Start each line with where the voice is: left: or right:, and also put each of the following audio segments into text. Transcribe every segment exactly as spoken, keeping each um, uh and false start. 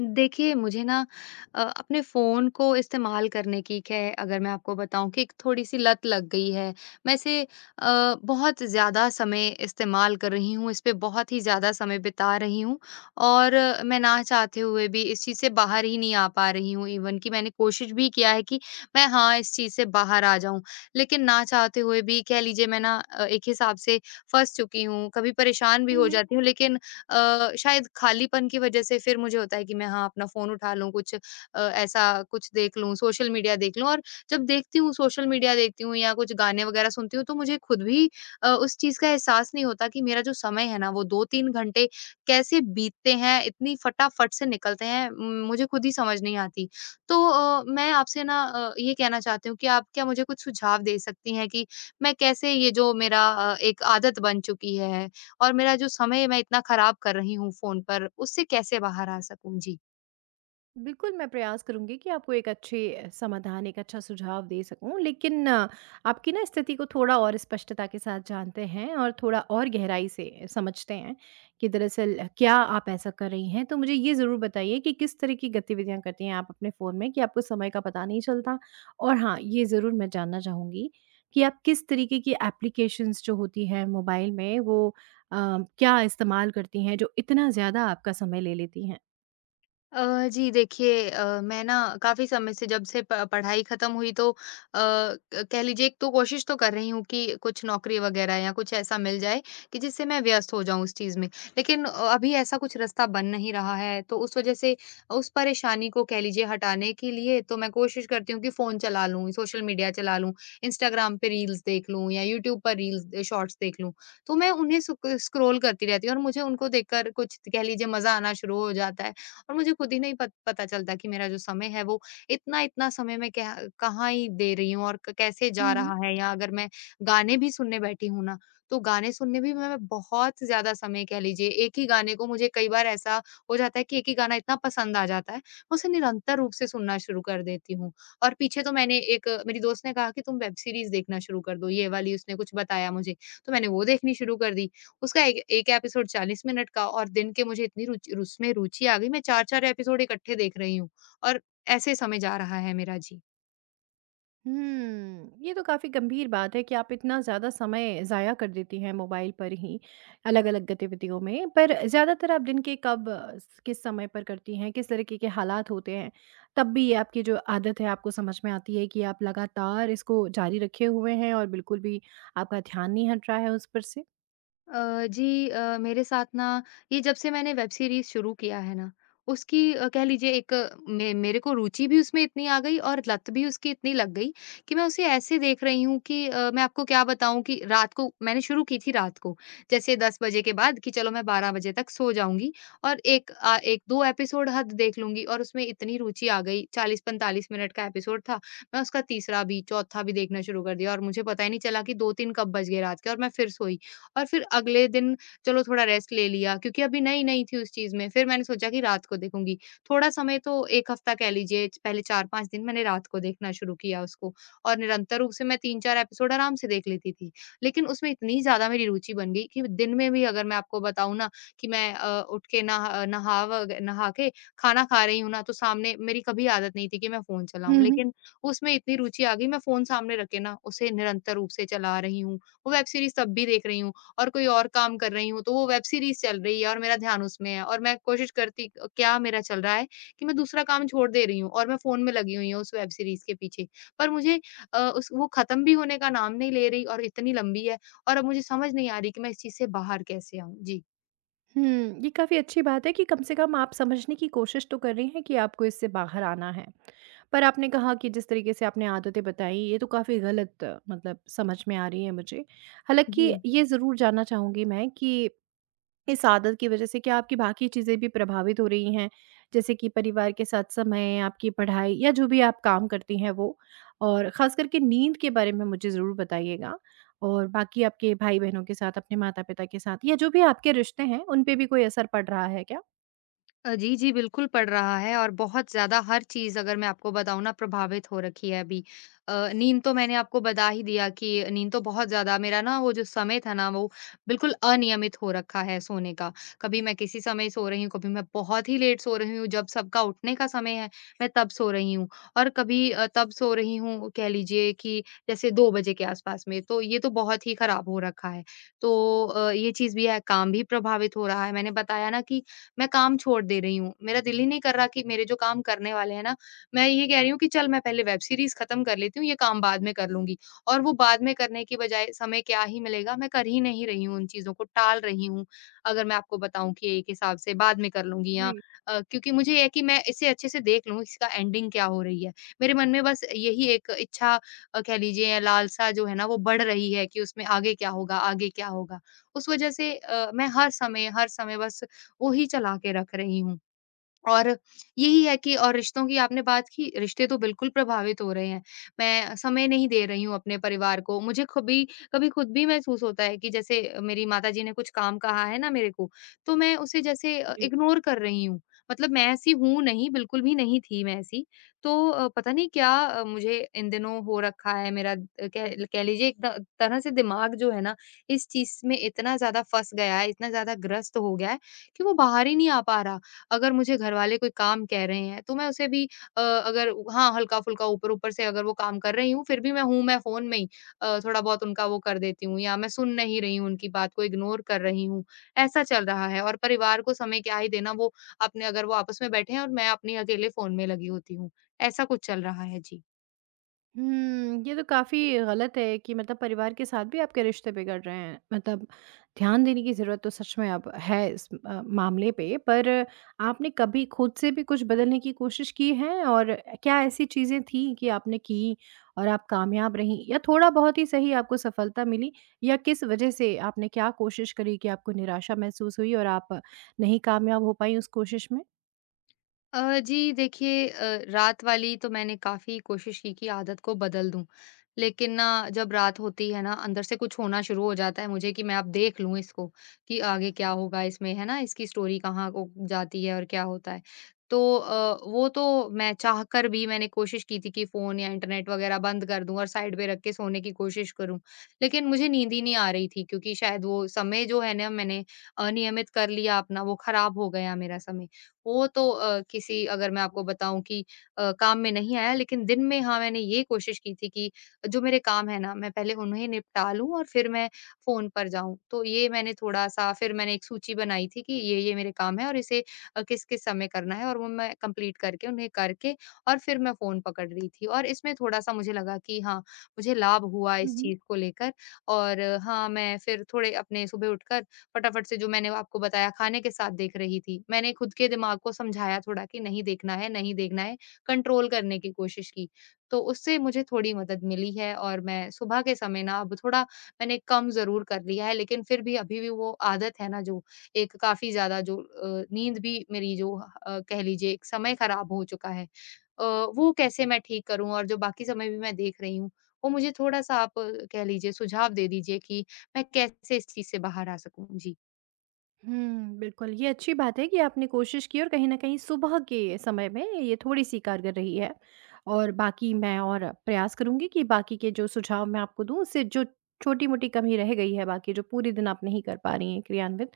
left: देखिए, मुझे ना अ, अपने फ़ोन को इस्तेमाल करने की, ख़ैर अगर मैं आपको बताऊँ, कि एक थोड़ी-सी लत लग गई है। मैं इसे अ, बहुत ज़्यादा समय इस्तेमाल कर रही हूँ, इस पे बहुत ही ज़्यादा समय बिता रही हूँ। और अ, मैं ना चाहते हुए भी इस चीज़ से बाहर ही नहीं आ पा रही हूँ। इवन कि मैंने कोशिश भी किया है कि मैं, हाँ, इस चीज़ से बाहर आ जाऊँ, लेकिन ना चाहते हुए भी कह लीजिए मैं ना अ, एक हिसाब से फँस चुकी हूँ। कभी परेशान भी
right: हुँ,
left: हो
right: हुँ।
left: जाती हूँ, लेकिन अ, शायद खालीपन की वजह से फिर मुझे होता है कि मैं, हाँ, अपना फ़ोन उठा लूँ, कुछ अ, ऐसा कुछ देख लूँ, सोशल मीडिया देख लूँ। और जब देखती हूँ, सोशल मीडिया देखती हूँ या कुछ गाने वगैरह सुनती हूँ, तो मुझे खुद भी अ, उस चीज़ का एहसास नहीं होता कि मेरा जो समय है ना, वो दो तीन घंटे कैसे बीतते हैं, इतनी फटाफट से निकलते हैं, म, मुझे खुद ही समझ नहीं आती। तो अ, मैं आपसे ना अ, ये कहना चाहती हूँ कि आप क्या मुझे कुछ सुझाव दे सकती हैं, कि मैं कैसे ये जो मेरा अ, एक आदत बन चुकी है, और मेरा जो समय मैं इतना खराब कर रही हूँ फ़ोन पर, उससे कैसे बाहर आ सकूँ? जी।
right: बिल्कुल, मैं प्रयास करूँगी कि आपको एक अच्छे समाधान, एक अच्छा सुझाव दे सकूँ। लेकिन अ, आपकी ना स्थिति को थोड़ा और स्पष्टता के साथ जानते हैं और थोड़ा और गहराई से समझते हैं कि दरअसल क्या आप ऐसा कर रही हैं। तो मुझे ये ज़रूर बताइए कि किस तरह की गतिविधियाँ करती हैं आप अपने फ़ोन में कि आपको समय का पता नहीं चलता? और हाँ, ये ज़रूर मैं जानना चाहूँगी कि आप किस तरीके की एप्लीकेशंस जो होती हैं मोबाइल में वो अ, क्या इस्तेमाल करती हैं जो इतना ज़्यादा आपका समय ले लेती
left: अ, जी देखिए, अ, मैं ना काफ़ी समय से, जब से प पढ़ाई ख़त्म हुई, तो अ, क- कह लीजिए, एक तो कोशिश तो कर रही हूँ कि कुछ नौकरी वग़ैरह या कुछ ऐसा मिल जाए, कि जिससे मैं व्यस्त हो जाऊँ उस चीज़ में। लेकिन अ, अभी ऐसा कुछ रास्ता बन नहीं रहा है, तो उस वज़ह से उस परेशानी को कह लीजिए हटाने के लिए, तो मैं कोशिश करती हूँ कि फ़ोन चला लूँ, सोशल मीडिया चला लूँ, इंस्टाग्राम पे रील्स देख लूँ, या यूट्यूब पर रील्स शॉर्ट्स देख लूँ। तो मैं उन्हें सुक स्क्रॉल करती रहती हूँ, और मुझे उनको देखकर कुछ कह लीजिए मज़ा आना शुरू हो जाता है। और मुझे खुद ही नहीं पत, पता चलता कि मेरा जो समय है, वो इतना इतना समय मैं क्या कहाँ ही दे रही हूँ, और क- कैसे जा रहा
right: हैं?
left: है। या अगर मैं गाने भी सुनने बैठी हूँ ना, तो गाने सुनने भी मैं बहुत ज्यादा समय कह लीजिए, एक ही गाने को मुझे कई बार ऐसा हो जाता है, कि एक ही गाना इतना पसंद आ जाता है, मैं उसे निरंतर रूप से सुनना शुरू कर देती हूँ। और पीछे तो मैंने, एक मेरी दोस्त ने कहा कि तुम वेब सीरीज देखना शुरू कर दो, ये वाली, उसने कुछ बताया मुझे, तो मैंने वो देखनी शुरू कर दी। उसका एक एक एपिसोड चालीस मिनट का, और दिन के मुझे इतनी रुचि, उसमें रुचि आ गई, मैं चार चार एपिसोड इकट्ठे देख रही हूँ, और ऐसे समय जा रहा है मेरा। जी।
right: हम्म, ये तो काफ़ी गंभीर बात है कि आप इतना ज़्यादा समय ज़ाया कर देती हैं मोबाइल पर ही अलग-अलग गतिविधियों में। पर ज़्यादातर आप दिन के कब अ, स किस समय पर करती हैं? किस तरीके के हालात होते हैं? तब भी ये आपकी जो आदत है आपको समझ में आती है कि आप लगातार इसको जारी रखे हुए हैं और बिल्कुल भी आपका ध्यान नहीं हट रहा है उस पर
left: अ, जी, अ, मेरे साथ ना ये, जब से मैंने वेब सीरीज़ शुरू किया है ना, उसकी अ, कह लीजिए, एक अ, मे मेरे को रुचि भी उसमें इतनी आ गई, और लत भी उसकी इतनी लग गई, कि मैं उसे ऐसे देख रही हूँ कि अ, मैं आपको क्या बताऊँ, कि रात को मैंने शुरू की थी रात को, जैसे दस बजे के बाद, कि चलो मैं बारह बजे तक सो जाऊँगी, और एक अ, एक दो एपिसोड हद देख लूँगी। और उसमें इतनी रुचि आ गई, चालीस पैंतालीस मिनट का एपिसोड था, मैं उसका तीसरा भी, चौथा भी देखना शुरू कर दिया, और मुझे पता ही नहीं चला कि दो तीन कब बज गए रात के, और मैं फिर सोई। और फिर अगले दिन चलो थोड़ा रेस्ट ले लिया, क्योंकि अभी नई-नई थी उस चीज़ में। फिर मैंने सोचा कि रात को देखूँगी। थोड़ा समय तो, एक हफ्ता कह लीजिए, पहले चार पाँच दिन मैंने रात को देखना शुरू किया उसको, और निरंतर रूप से मैं तीन चार एपिसोड आराम से देख लेती थी। लेकिन उसमें इतनी ज़्यादा मेरी रुचि बन गई, कि दिन में भी, अगर मैं आपको बताऊँ ना, कि मैं अ, उठ के नहा नहा व नहा के खाना खा रही हूँ ना, तो सामने मेरी कभी आदत नहीं थी कि मैं फ़ोन चलाऊँ।
right: से?
left: लेकिन उसमें इतनी रुचि आ गई, मैं फ़ोन सामने रख के ना उसे निरंतर रूप से चला रही हूँ। वो वेब सीरीज़ तब भी देख रही हूँ। और कोई और काम कर रही हूँ, तो वो वेब सीरीज़ चल रही है, और मेरा ध्यान उसमें है, और मैं कोशिश करती अ, क्या मेरा चल रहा है, कि मैं दूसरा काम छोड़ दे रही हूँ, और मैं फ़ोन में लगी हुई हूँ उस वेब सीरीज़ के पीछे। पर मुझे अ, उस वो ख़त्म भी होने का नाम नहीं ले रही, और इतनी लंबी है, और अब मुझे समझ नहीं आ रही कि मैं इस चीज़ से बाहर कैसे आऊँ? जी।
right: हुँ, ये काफ़ी अच्छी बात है कि कम से कम आप समझने की कोशिश तो कर रही हैं कि आपको इससे बाहर आना है। पर आपने कहा कि जिस तरीके से आपने आदतें बताई, ये तो काफ़ी गलत मतलब समझ में आ रही है मुझे। हालाँकि ये ज़रूर जानना चाहूँगी मैं कि इस आदत की वजह से क्या आपकी बाकी चीज़ें भी प्रभावित हो रही हैं? जैसे कि परिवार के साथ समय, आपकी पढ़ाई या जो भी आप काम करती हैं, वो? और ख़ास करके नींद के बारे में मुझे ज़रूर बताइएगा। और बाकी आपके भाई-बहनों के साथ, अपने माता-पिता के साथ, या जो भी आपके रिश्ते हैं, उन पे भी कोई असर पड़ रहा है क्या?
left: अ, जी, जी, बिल्कुल पड़ रहा है, और बहुत ज़्यादा, हर चीज़ अगर मैं आपको बताऊँ ना, प्रभावित हो रखी है अभी। अ, नींद तो मैंने आपको बता ही दिया, कि नींद तो बहुत ज़्यादा, मेरा ना वो जो समय था ना, वो बिल्कुल अनियमित हो रखा है सोने का। कभी मैं किसी समय सो रही हूँ, कभी मैं बहुत ही लेट सो रही हूँ, जब सबका उठने का समय है, मैं तब सो रही हूँ। और कभी अ, तब सो रही हूँ कह लीजिए कि, जैसे दो बजे के आस-पास में, तो ये तो बहुत ही खराब हो रखा है। तो अ, ये चीज़ भी है, काम भी प्रभावित हो रहा है। मैंने बताया ना, कि मैं काम छोड़ दे रही हूँ। मेरा दिल ही नहीं कर रहा, कि मेरे जो काम करने वाले हैं ना, मैं ये कह रही हूँ कि चल मैं पहले वेब सीरीज़ ख़त्म कर लेती हूँ, ये काम बाद में कर लूँगी। और वो बाद में करने की बजाय समय क्या ही मिलेगा, मैं कर ही नहीं रही हूँ उन चीज़ों को, टाल रही हूँ। अगर मैं आपको बताऊँ, कि एक हिसाब से बाद में कर लूँगी, या
right: जी,
left: अ, क्योंकि मुझे ये है कि मैं इसे अच्छे से देख लूँ, इसका एंडिंग क्या हो रही है। मेरे मन में बस यही एक इच्छा अ, कह लीजिए या लालसा जो है ना, वो बढ़ रही है, कि उसमें आगे क्या होगा, आगे क्या होगा? उस वज़ह से अ, मैं हर समय हर समय बस वो ही चला के रख रही हूँ। और यही है कि, और रिश्तों की आपने बात की, रिश्ते तो बिल्कुल प्रभावित हो रहे हैं। मैं समय नहीं दे रही हूँ अपने परिवार को। मुझे कभी कभी खुद भी महसूस होता है, कि जैसे मेरी माताजी ने कुछ काम कहा है ना मेरे को, तो मैं उसे जैसे अ,
right: जी।
left: इग्नोर कर रही हूँ। मतलब मैं ऐसी हूँ नहीं, बिल्कुल भी नहीं थी मैं ऐसी। तो अ, पता नहीं क्या, अ, मुझे इन दिनों हो रखा है मेरा, अ, कह कह लीजिए, एक त तरह से दिमाग जो है ना, इस चीज़ में इतना ज़्यादा फँस गया है, इतना ज़्यादा ग्रस्त हो गया है, कि वो बाहर ही नहीं आ पा रहा। अगर मुझे घरवाले कोई काम कह रहे हैं, तो मैं उसे भी अ, अगर हाँ, हल्का-फुल्का ऊपर-ऊपर से अगर वो काम कर रही हूँ, फिर भी मैं हूँ मैं फ़ोन में ही अ, थोड़ा बहुत उनका वो कर देती हूँ, या मैं सुन नहीं रही हूँ, उनकी बात को इग्नोर कर रही हूँ, ऐसा चल रहा है। और परिवार को समय क्या ही देना, वो अपने अगर वो आपस में बैठे हैं, और मैं अपने अकेले फ़ोन में लगी होती हूँ, ऐसा कुछ चल रहा है। जी।
right: हुँ, ये तो काफ़ी गलत है कि मतलब परिवार के साथ भी आपके रिश्ते बिगड़ रहे हैं। मतलब ध्यान देने की ज़रूरत तो सच में अब है इस अ, मामले पे, पर आपने कभी खुद से भी कुछ बदलने की कोशिश की है? और क्या ऐसी चीज़ें थीं कि आपने की और आप कामयाब रहीं, या थोड़ा बहुत ही सही आपको सफलता मिली, या किस वजह से आपने क्या कोशिश करी कि आपको निराशा महसूस हुई और आप नहीं कामयाब हो पाईं उस कोशिश
left: अ, जी देखिए, अ, रात वाली तो मैंने काफ़ी कोशिश की कि आदत को बदल दूँ। लेकिन ना, जब रात होती है ना, अंदर से कुछ होना शुरू हो जाता है मुझे कि मैं अब देख लूँ इसको, कि आगे क्या होगा इसमें, है ना? इसकी स्टोरी कहाँ को जाती है, और क्या होता है। तो अ, वो तो मैं चाहकर भी, मैंने कोशिश की थी कि फ़ोन या इंटरनेट वग़ैरह बंद कर दूँ, और साइड पे रख के सोने की कोशिश करूँ। लेकिन मुझे नींद ही नहीं आ रही थी, क्योंकि शायद वो समय जो है ना, मैंने अनियमित कर लिया अपना, वो ख़राब हो गया मेरा समय। वो तो अ, किसी अगर मैं आपको बताऊँ कि अ, काम में नहीं आया। लेकिन दिन में, हाँ, मैंने ये कोशिश की थी कि जो मेरे काम है ना, मैं पहले उन्हें निपटा लूँ, और फिर मैं फ़ोन पर जाऊँ। तो ये मैंने थोड़ा-सा, फिर मैंने एक सूची बनाई थी, कि ये-ये मेरे काम है और इसे अ, किस-किस समय करना है, और वो मैं कंप्लीट करके, उन्हें करके, और फिर मैं फ़ोन पकड़ रही थी। और इसमें थोड़ा-सा मुझे लगा कि हाँ, मुझे लाभ हुआ इस
right: में?
left: चीज़ को लेकर। और अ, हाँ, मैं फिर थोड़े अपने सुबह उठकर फटाफट से, जो मैंने आपको बताया, खाने के साथ देख रही थी। मैंने खुद के दिमाग को समझाया थोड़ा कि नहीं देखना है, नहीं देखना है, कंट्रोल करने की कोशिश की। तो उससे मुझे थोड़ी मदद मिली है, और मैं सुबह के समय ना अब थोड़ा, मैंने कम ज़रूर कर लिया है, लेकिन फिर भी अभी भी वो आदत है ना, जो एक काफ़ी ज़्यादा, जो अ, नींद भी मेरी जो अ, कह लीजिए, एक समय ख़राब हो चुका है। अ, वो कैसे मैं ठीक करूँ, और जो बाकी समय भी मैं देख रही हूँ, वो मुझे थोड़ा-सा आप अ, कह लीजिए सुझाव दे दीजिए कि मैं कैसे इस चीज़ से बाहर आ सकूँ? जी।
right: हुँ, बिल्कुल। ये अच्छी बात है कि आपने कोशिश की और कहीं न कहीं सुबह के समय में ये थोड़ी-सी कारगर रही है। और बाकी मैं और प्रयास करूँगी कि बाकी के जो सुझाव मैं आपको दूँ, उससे जो छोटी-मोटी कमी रह गई है, बाकी जो पूरे दिन आप नहीं कर पा रही हैं क्रियान्वित,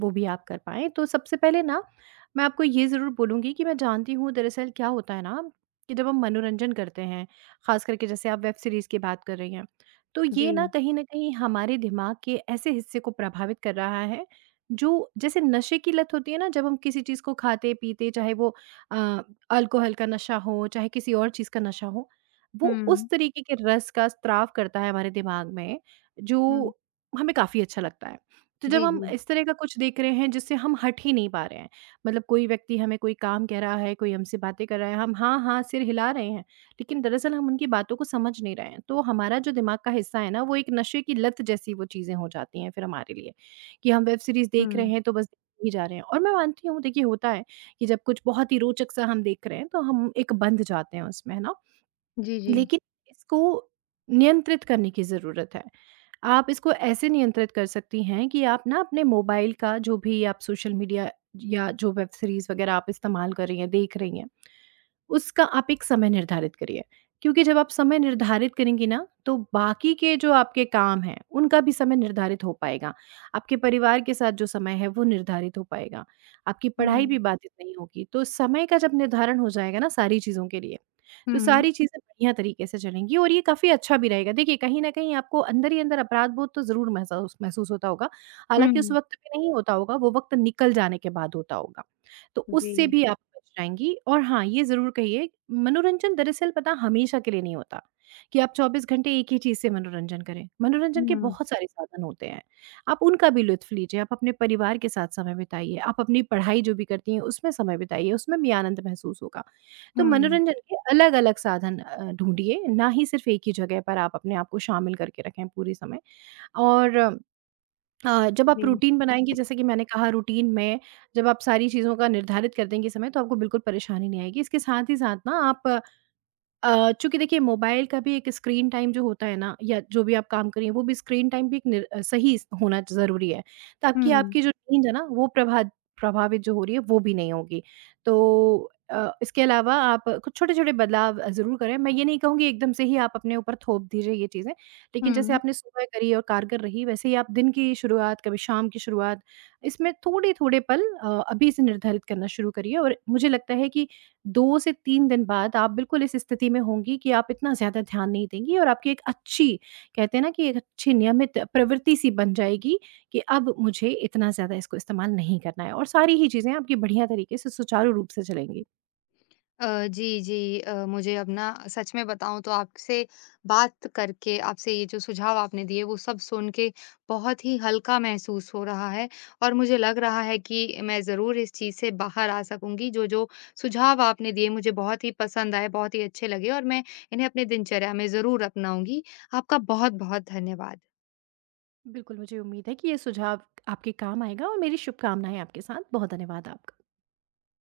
right: वो भी आप कर पाएँ। तो सबसे पहले ना मैं आपको ये ज़रूर बोलूँगी कि मैं जानती हूँ दरअसल क्या होता है ना, कि जब हम मनोरंजन करते हैं, ख़ास करके जैसे आप वेब सीरीज़ की बात कर रही हैं, तो
left: जी।
right: ये ना कहीं न कहीं हमारे दिमाग के ऐसे हिस्से को प्रभावित कर रहा है, जो जैसे नशे की लत होती है ना, जब हम किसी चीज़ को खाते-पीते, चाहे वो अ, अल्कोहल का नशा हो, चाहे किसी और चीज़ का नशा हो, वो
left: हुँ,
right: उस तरीके के रस का स्राव करता है हमारे दिमाग में, जो
left: हुँ।
right: हमें काफ़ी अच्छा लगता है। तो जब
left: जी,
right: हम
left: जी।
right: इस तरह का कुछ देख रहे हैं जिससे हम हट ही नहीं पा रहे हैं, मतलब कोई व्यक्ति हमें कोई काम कह रहा है, कोई हमसे बातें कर रहा है, हम हाँ, हाँ सिर हिला रहे हैं, लेकिन दरअसल हम उनकी बातों को समझ नहीं रहे हैं। तो हमारा जो दिमाग का हिस्सा है ना, वो एक नशे की लत जैसी वो चीज़ें हो जाती हैं फिर हमारे लिए। कि हम वेब सीरीज़ देख रहे
left: हुँ।
right: हैं तो बस देखते ही जा रहे हैं, और मैं मानती हूँ, देखिए, होता है कि जब कुछ बहुत ही रोचक सा हम देख रहे हैं, तो हम एक बंध जाते हैं उसमें, है ना?
left: जी, जी।
right: लेकिन इसको नियंत्रित करने की ज़रूरत है। आप इसको ऐसे नियंत्रित कर सकती हैं कि आप ना अपने मोबाइल का जो भी आप सोशल मीडिया या जो वेब सीरीज़ वग़ैरह आप इस्तेमाल कर रही हैं, देख रही हैं, उसका आप एक समय निर्धारित करिए। क्योंकि जब आप समय निर्धारित करेंगी ना, तो बाकी के जो आपके काम हैं, उनका भी समय निर्धारित हो पाएगा। आपके परिवार के साथ जो समय है, वो निर्धारित हो पाएगा। आपकी पढ़ाई
left: हुँ,
right: भी बाधित नहीं होगी। तो समय का जब निर्धारण हो जाएगा ना सारी चीज़ों के लिए, तो
left: हुँ,
right: सारी चीज़ें बढ़िया तरीके से चलेंगी और ये काफ़ी अच्छा भी रहेगा। देखिए, कहीं न कहीं आपको अंदर ही अंदर अपराध-बोध तो ज़रूर महसूस महसूस होता होगा। हालाँकि उस
left: हुँ।
right: वक़्त पे नहीं होता होगा, वो वक़्त निकल जाने के बाद होता होगा। तो
left: जी।
right: उससे भी आप बच जाएँगी, और हाँ, ये ज़रूर कहिए मनोरंजन दरअसल पता हमेशा के लिए नहीं होता, कि आप चौबीस घंटे एक ही चीज़ से मनोरंजन करें। मनोरंजन के
left: हुँ,
right: बहुत सारे साधन होते हैं, आप उनका भी लुत्फ़ लीजिए, आप अपने परिवार के साथ समय बिताइए, आप अपनी पढ़ाई जो भी करती हैं उसमें समय बिताइए, उसमें भी आनंद महसूस होगा। तो
left: हुँ।
right: मनोरंजन के अलग-अलग साधन अ, ढूँढिए, ना ही सिर्फ़ एक ही जगह पर आप अपने आप को शामिल करके रखें पूरे समय। और अ, जब आप
left: जी।
right: रूटीन बनाएँगी, जैसे कि मैंने कहा रूटीन में जब आप सारी चीज़ों का निर्धारित कर देंगी समय, तो आपको बिल्कुल परेशानी नहीं आएगी। इसके साथ ही साथ ना आप अ, चूँकि देखिए, मोबाइल का भी एक स्क्रीन टाइम जो होता है ना, या जो भी आप काम कर रही हैं, वो भी स्क्रीन टाइम भी एक निर अ, सही स होना ज़रूरी है, ताकि
left: हुँ,
right: आपकी जो नींद है ना, वो प्रभा प्रभावित जो हो रही है वो भी नहीं होगी। तो अ, इसके अलावा आप कुछ छोटे-छोटे बदलाव अ, ज़रूर करें। मैं ये नहीं कहूँगी एकदम से ही आप अपने ऊपर थोप दीजिए ये चीज़ें, लेकिन जैसे
left: हुँ।
right: आपने सुबह करी और कारगर रही, वैसे ही आप दिन की शुरुआत, कभी शाम की शुरुआत, इसमें थोड़े-थोड़े पल अ, अभी से निर्धारित करना शुरू करिए, और मुझे लगता है कि दो से तीन दिन बाद आप बिल्कुल इस स्थिति में होंगी कि आप इतना ज़्यादा ध्यान नहीं देंगी, और आपकी एक अच्छी, कहते हैं ना कि एक अच्छी नियमित प्रवृत्ति सी बन जाएगी, कि अब मुझे इतना ज़्यादा इसको इस्तेमाल नहीं करना है, और सारी ही चीज़ें आपकी बढ़िया तरीके से सुचारू रूप से चलेंगी।
left: अ, जी, जी। अ, मुझे अब ना, सच में बताऊँ तो, आपसे बात करके, आपसे ये जो सुझाव आपने दिए वो सब सुन के, बहुत ही हल्का महसूस हो रहा है, और मुझे लग रहा है कि मैं ज़रूर इस चीज़ से बाहर आ सकूँगी। जो-जो सुझाव आपने दिए, मुझे बहुत ही पसंद आए, बहुत ही अच्छे लगे, और मैं इन्हें अपनी दिनचर्या में ज़रूर अपनाऊँगी। आपका बहुत-बहुत धन्यवाद।
right: बिल्कुल, मुझे उम्मीद है कि ये सुझाव आपके काम आएगा, और मेरी शुभकामनाएँ आपके साथ। बहुत धन्यवाद आपका।